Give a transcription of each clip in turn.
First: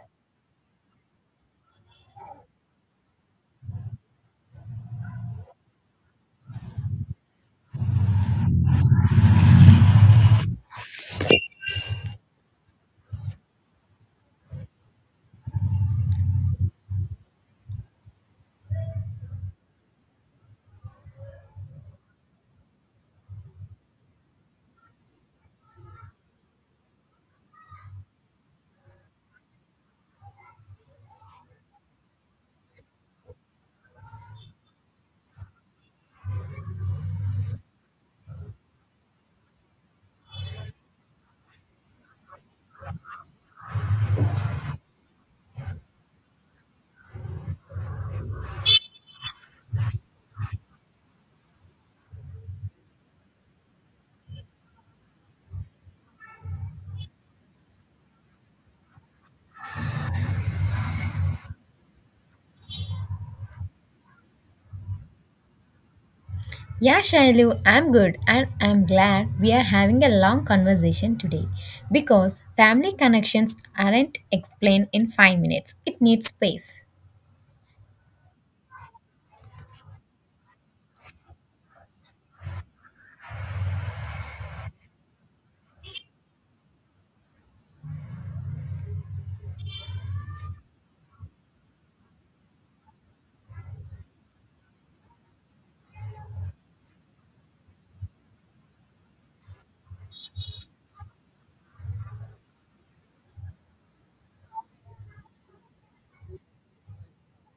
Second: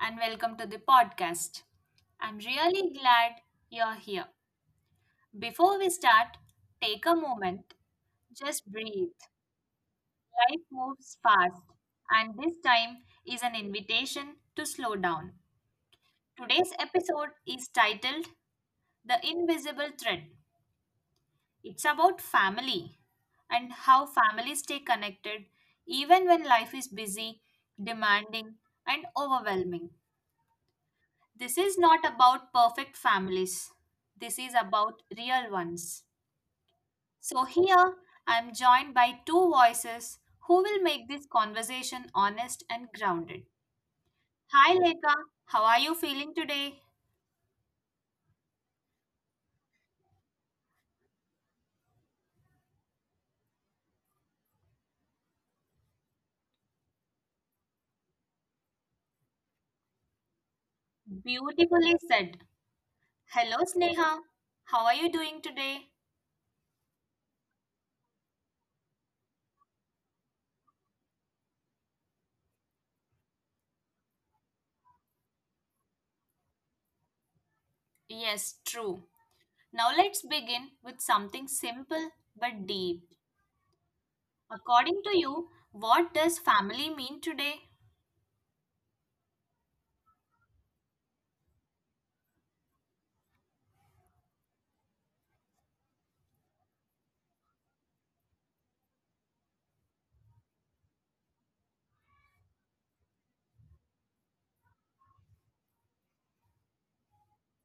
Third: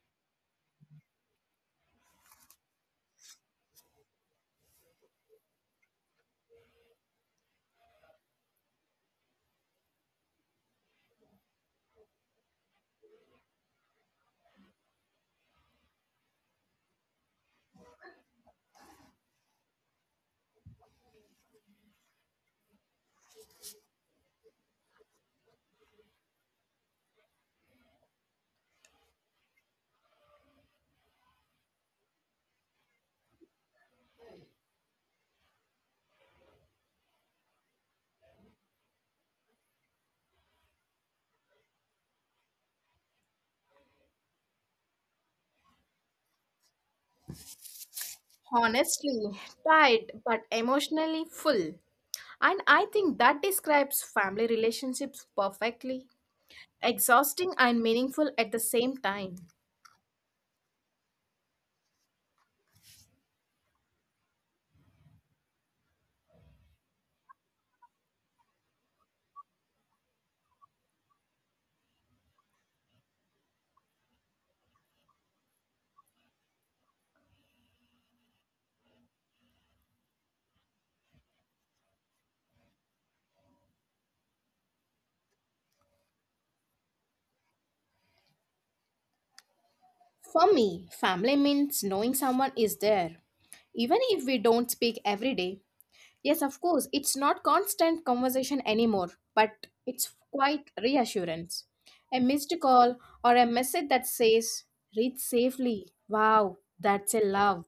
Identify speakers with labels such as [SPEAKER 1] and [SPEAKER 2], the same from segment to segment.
[SPEAKER 1] and welcome to the podcast. I'm really glad you're here. Before we start, take a moment, just breathe. Life moves fast, and this time is an invitation to slow down. Today's episode is titled The Invisible Thread. It's about family and how families stay connected even when life is busy, demanding, and overwhelming. This is not about perfect families. This is about real ones. So, here I am joined by two voices who will make this conversation honest and grounded. Hi, Lekha. How are you feeling today?
[SPEAKER 2] Honestly, tight but emotionally full. And I think that describes family relationships perfectly. Exhausting and meaningful at the same time.
[SPEAKER 1] Beautifully said. Hello, Sneha. How are you doing today?
[SPEAKER 3] Yeah, Shailu, I'm good and I'm glad we are having a long conversation today because family connections aren't explained in 5 minutes. It needs space.
[SPEAKER 1] Yes, true. Now, let's begin with something simple but deep. According to you, what does family mean today?
[SPEAKER 2] For me, family means knowing someone is there, even if we don't speak every day. Yes, of course, it's not constant conversation anymore, but it's quite reassurance. A missed call or a message that says, read safely. Wow, that's a love.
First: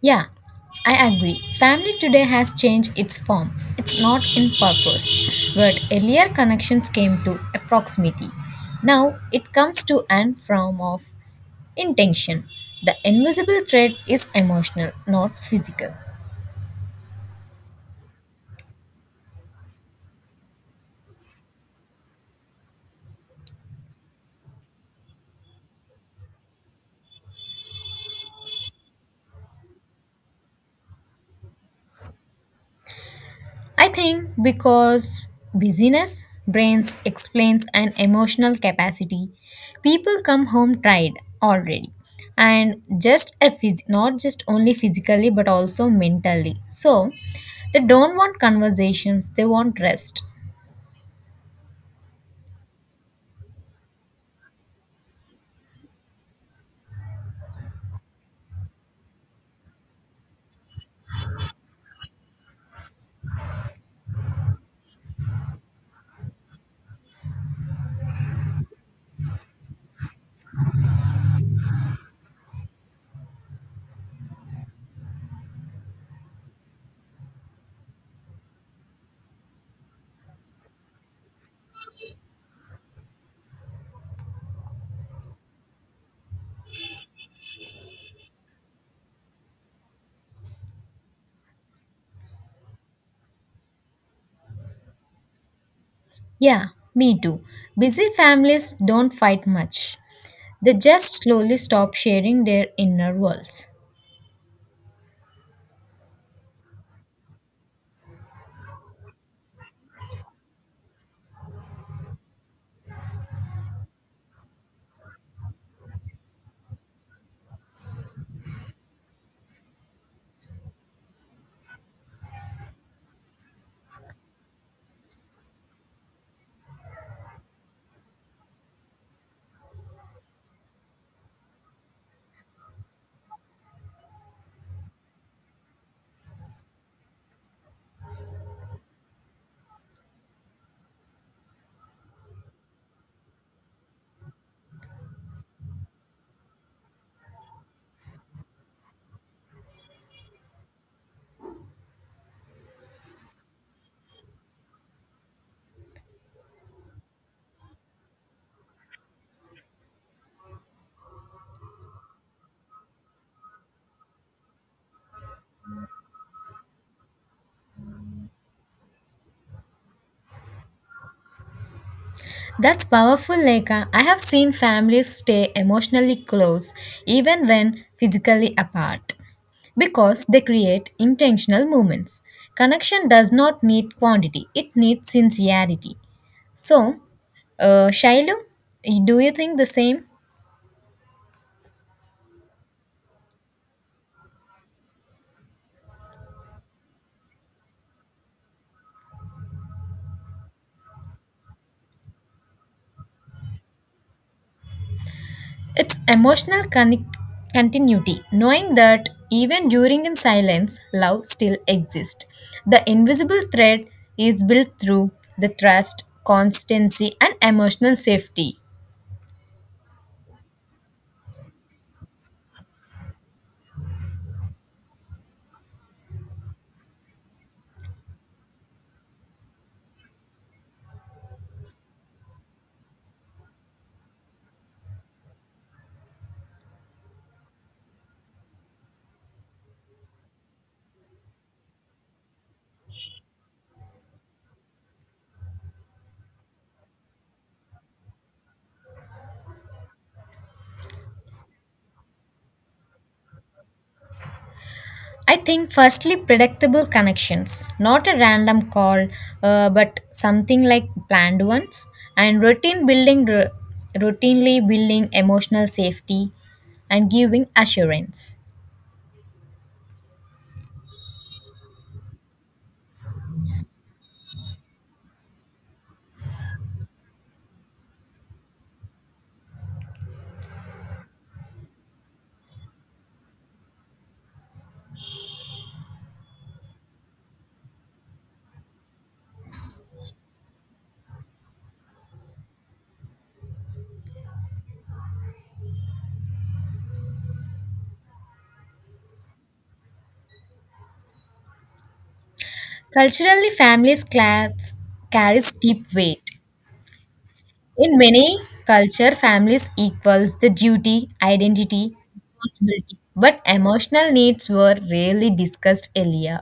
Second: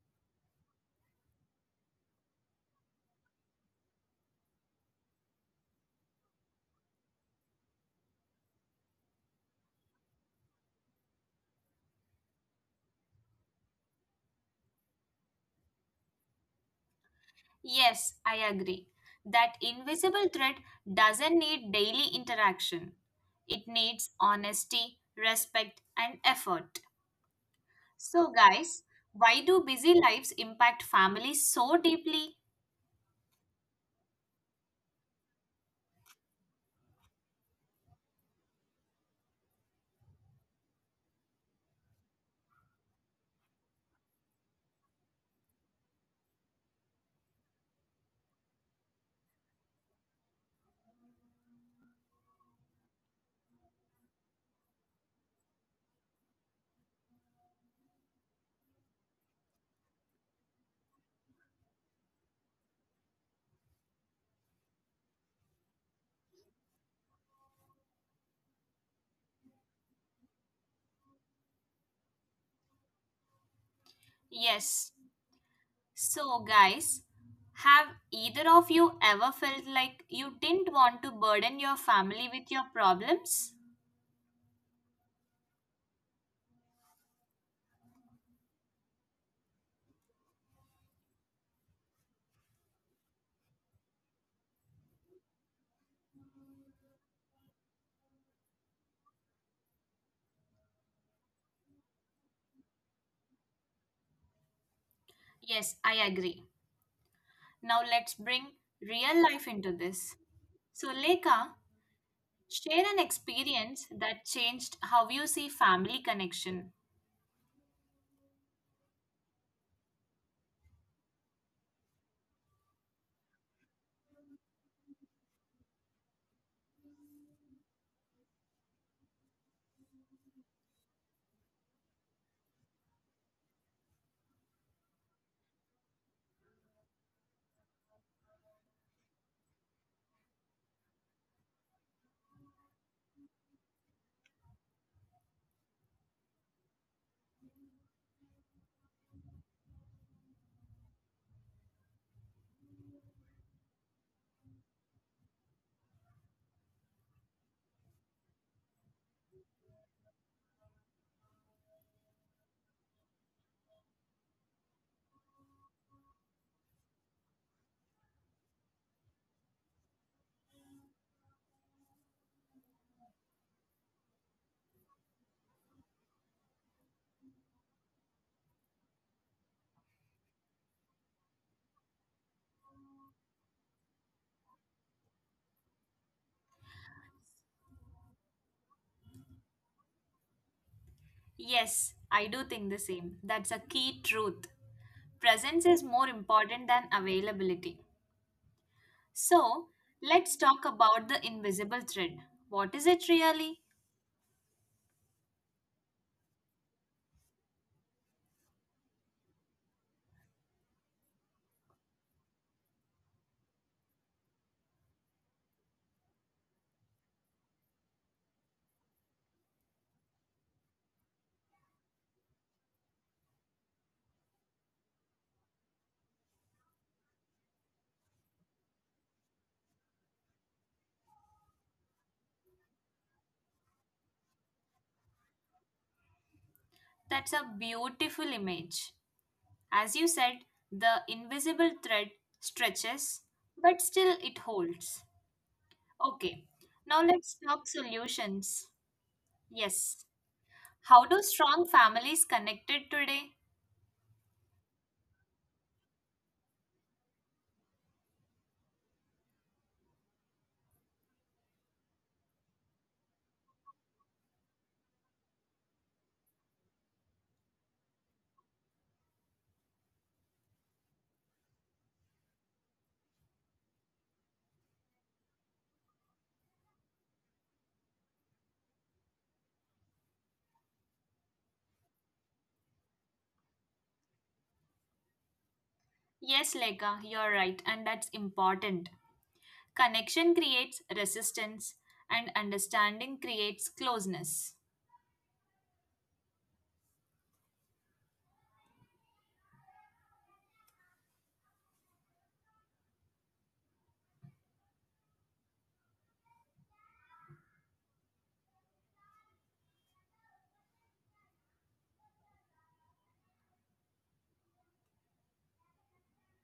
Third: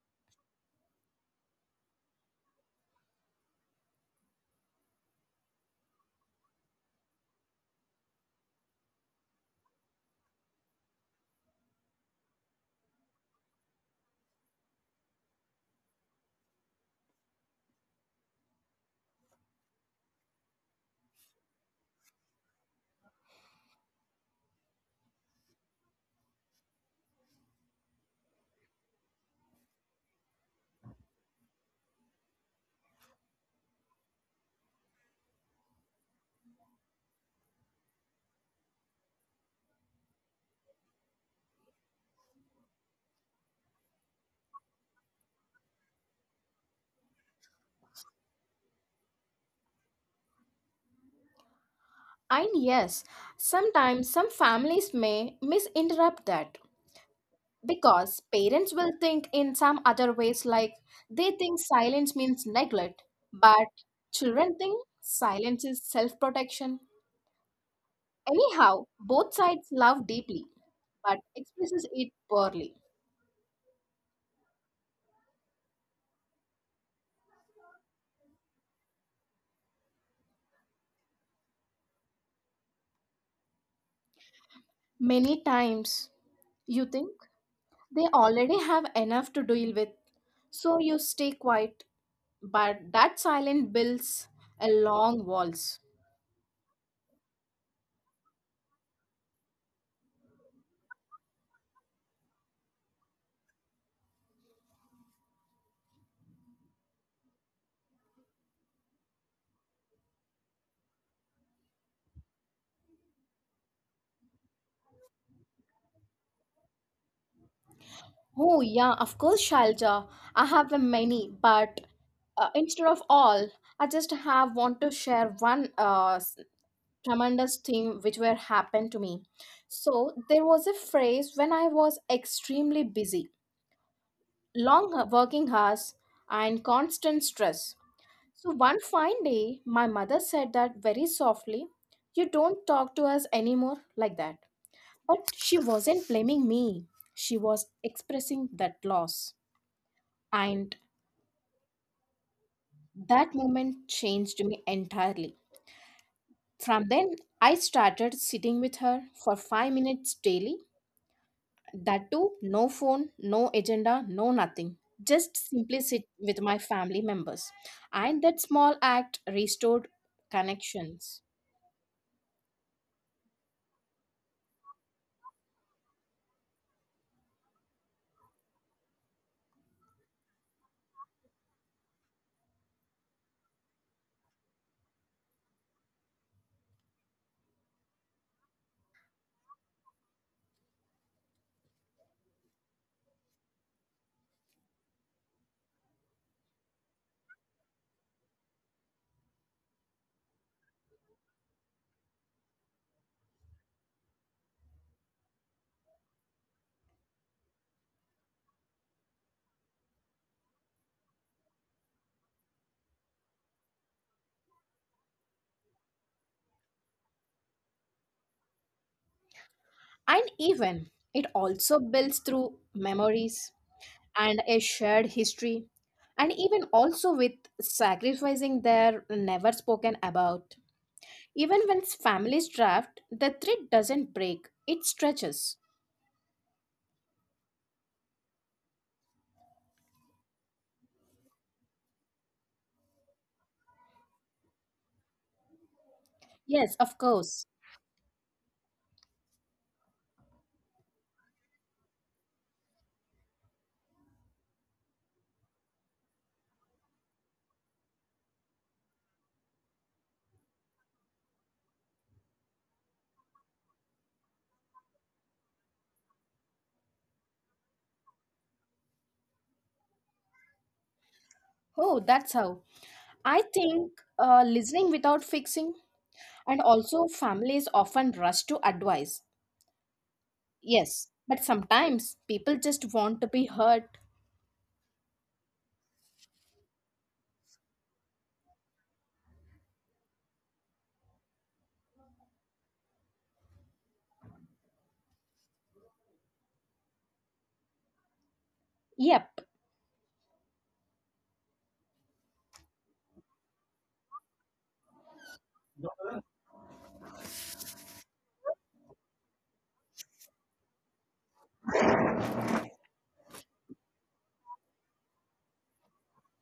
[SPEAKER 3] Yeah, I agree. Family today has changed its form. It's not in purpose, but earlier connections came to a proximity. Now it comes to an form of intention. The invisible thread is emotional, not physical.
[SPEAKER 1] Yes, I agree. That invisible threat doesn't need daily interaction. It needs honesty, respect, and effort. So, guys, why do busy lives impact families so deeply?
[SPEAKER 3] I think because busyness brains explains an emotional capacity. People come home tired already and just a not just only physically but also mentally. So they don't want conversations, they want rest.
[SPEAKER 2] And yes, sometimes some families may misinterpret that because parents will think in some other ways, like they think silence means neglect, but children think silence is self protection. Anyhow, both sides love deeply but expresses it poorly.
[SPEAKER 1] Yes. So, guys, have either of you ever felt like you didn't want to burden your family with your problems?
[SPEAKER 2] Many times you think they already have enough to deal with, so you stay quiet, but that silence builds a long walls.
[SPEAKER 3] Yeah, me too. Busy families don't fight much. They just slowly stop sharing their inner worlds.
[SPEAKER 1] Yes, I agree. Now, let's bring real life into this. So, Leka, share an experience that changed how you see family connection.
[SPEAKER 2] Oh, yeah, of course, Shailja. I have a many, but instead of all, I just have want to share one tremendous thing which were happened to me. So there was a phrase when I was extremely busy, long working hours, and constant stress. So one fine day, my mother said that very softly, "You don't talk to us anymore like that." But she wasn't blaming me. She was expressing that loss. And that moment changed me entirely. From then, I started sitting with her for 5 minutes daily. That too, no phone, no agenda, no nothing. Just simply sit with my family members. And that small act restored connections.
[SPEAKER 3] That's powerful, Leka. I have seen families stay emotionally close even when physically apart because they create intentional movements. Connection does not need quantity, it needs sincerity. So, Shailu, do you think the same?
[SPEAKER 1] Yes, I do think the same. That's a key truth. Presence is more important than availability. So, let's talk about the invisible thread. What is it really?
[SPEAKER 3] It's continuity, knowing that even during in silence, love still exists. The invisible thread is built through the trust, constancy, and emotional safety.
[SPEAKER 2] And even it also builds through memories and a shared history, and even also with sacrificing their never spoken about. Even when families draft, the thread doesn't break, it stretches.
[SPEAKER 1] That's a beautiful image. As you said, the invisible thread stretches, but still it holds. Okay,
[SPEAKER 2] Yes, of
[SPEAKER 1] now let's
[SPEAKER 2] course.
[SPEAKER 1] talk solutions. Yes, how do strong families connected today?
[SPEAKER 3] I think firstly predictable connections, not a random call, but something like planned ones, and routine building, routinely building emotional safety, and giving assurance.
[SPEAKER 2] Oh, that's how. I think listening without fixing, and also families often rush to advice. Yes, but sometimes people just want to be heard.
[SPEAKER 1] Yes, Leka, you're right, and that's important. Connection creates resistance, and understanding creates closeness.
[SPEAKER 2] Yep.
[SPEAKER 3] Culturally, families class carries deep weight. In many culture, families equals the duty, identity, responsibility, but emotional needs were rarely discussed earlier.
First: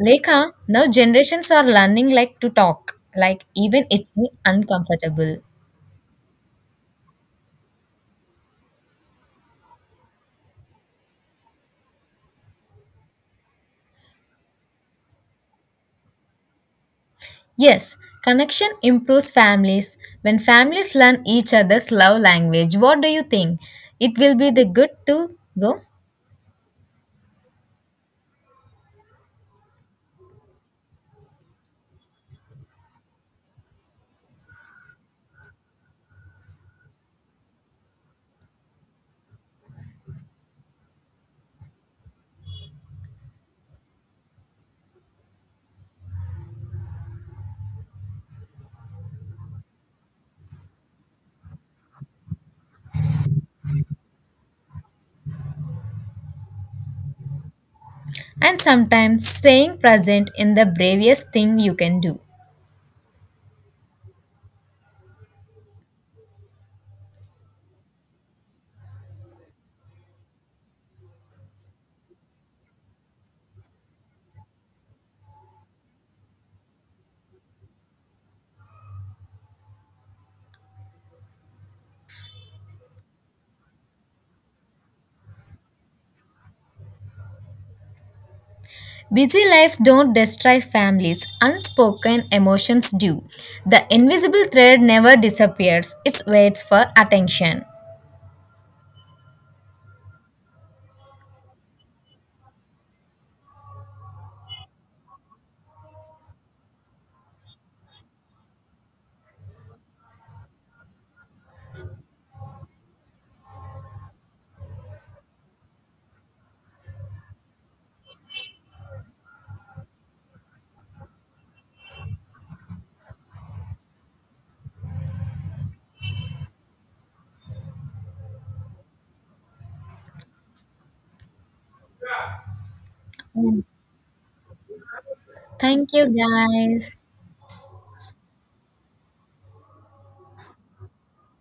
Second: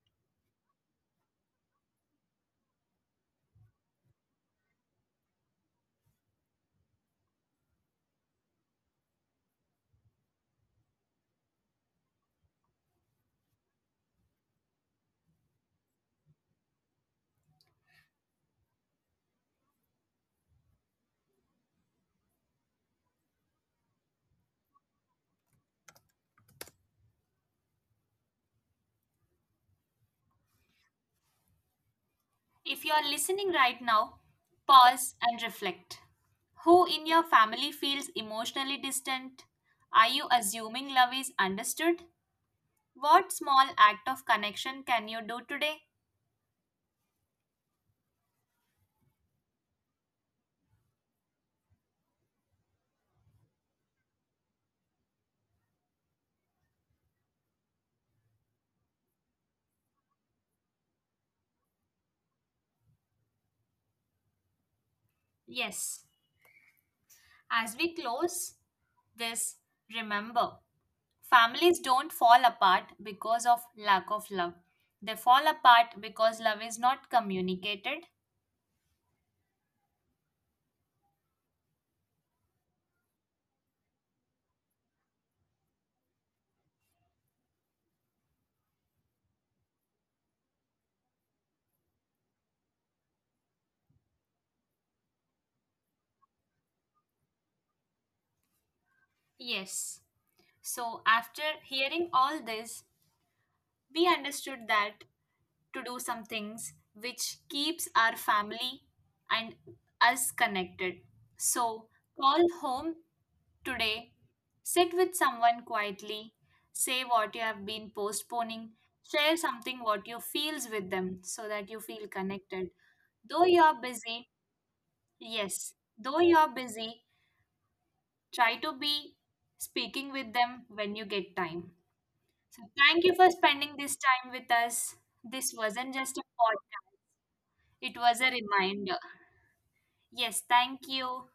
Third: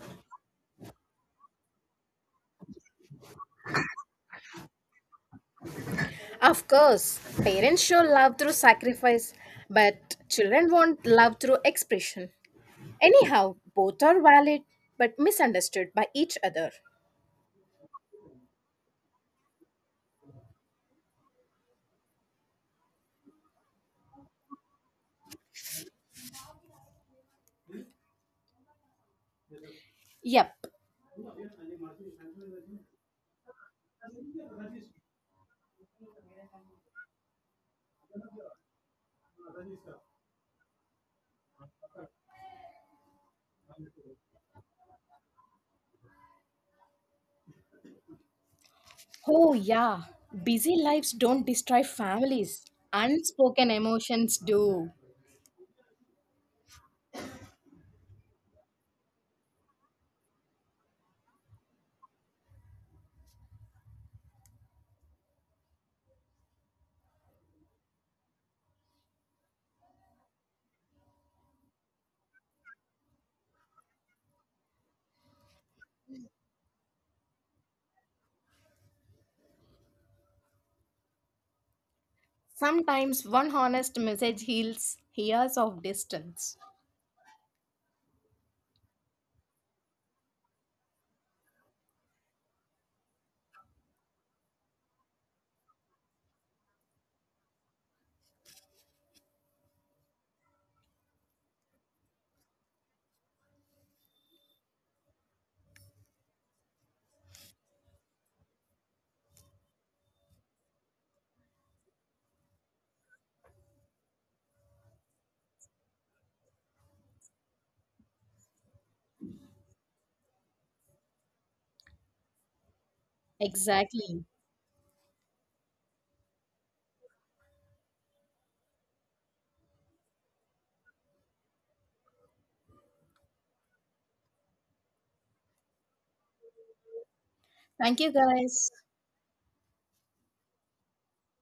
[SPEAKER 3] Leka, now generations are learning like to talk, like even it's uncomfortable.
[SPEAKER 2] Of course, parents show love through sacrifice, but children want love through expression. Anyhow, both are valid but misunderstood by each other.
[SPEAKER 3] Yes, connection improves families. When families learn each other's love language, what do you think? It will be the good to go?
[SPEAKER 2] Yep.
[SPEAKER 1] If you're listening right now, pause and reflect. Who in your family feels emotionally distant? Are you assuming love is understood? What small act of connection can you do today?
[SPEAKER 2] Oh, yeah. Busy lives don't destroy families. Unspoken emotions do.
[SPEAKER 3] And sometimes staying present in the bravest thing you can do.
[SPEAKER 1] Yes. As we close this, remember, families don't fall apart because of lack of love. They fall apart because love is not communicated.
[SPEAKER 2] Sometimes one honest message heals years of distance.
[SPEAKER 3] Busy lives don't destroy families, unspoken emotions do. The invisible thread never disappears, it waits for attention.
[SPEAKER 1] Yes. So, after hearing all this, we understood that to do some things which keeps our family and us connected. So, call home today, sit with someone quietly, say what you have been postponing, share something what you feels with them so that you feel connected. Though you're
[SPEAKER 2] Exactly.
[SPEAKER 1] busy, yes, though you're busy, try to be speaking with them when you get time. So, thank you for spending this time with us. This
[SPEAKER 3] Thank you,
[SPEAKER 1] wasn't just a
[SPEAKER 3] guys.
[SPEAKER 1] podcast,
[SPEAKER 2] Thank you,
[SPEAKER 1] it was a
[SPEAKER 2] guys.
[SPEAKER 1] reminder. Yes, thank you.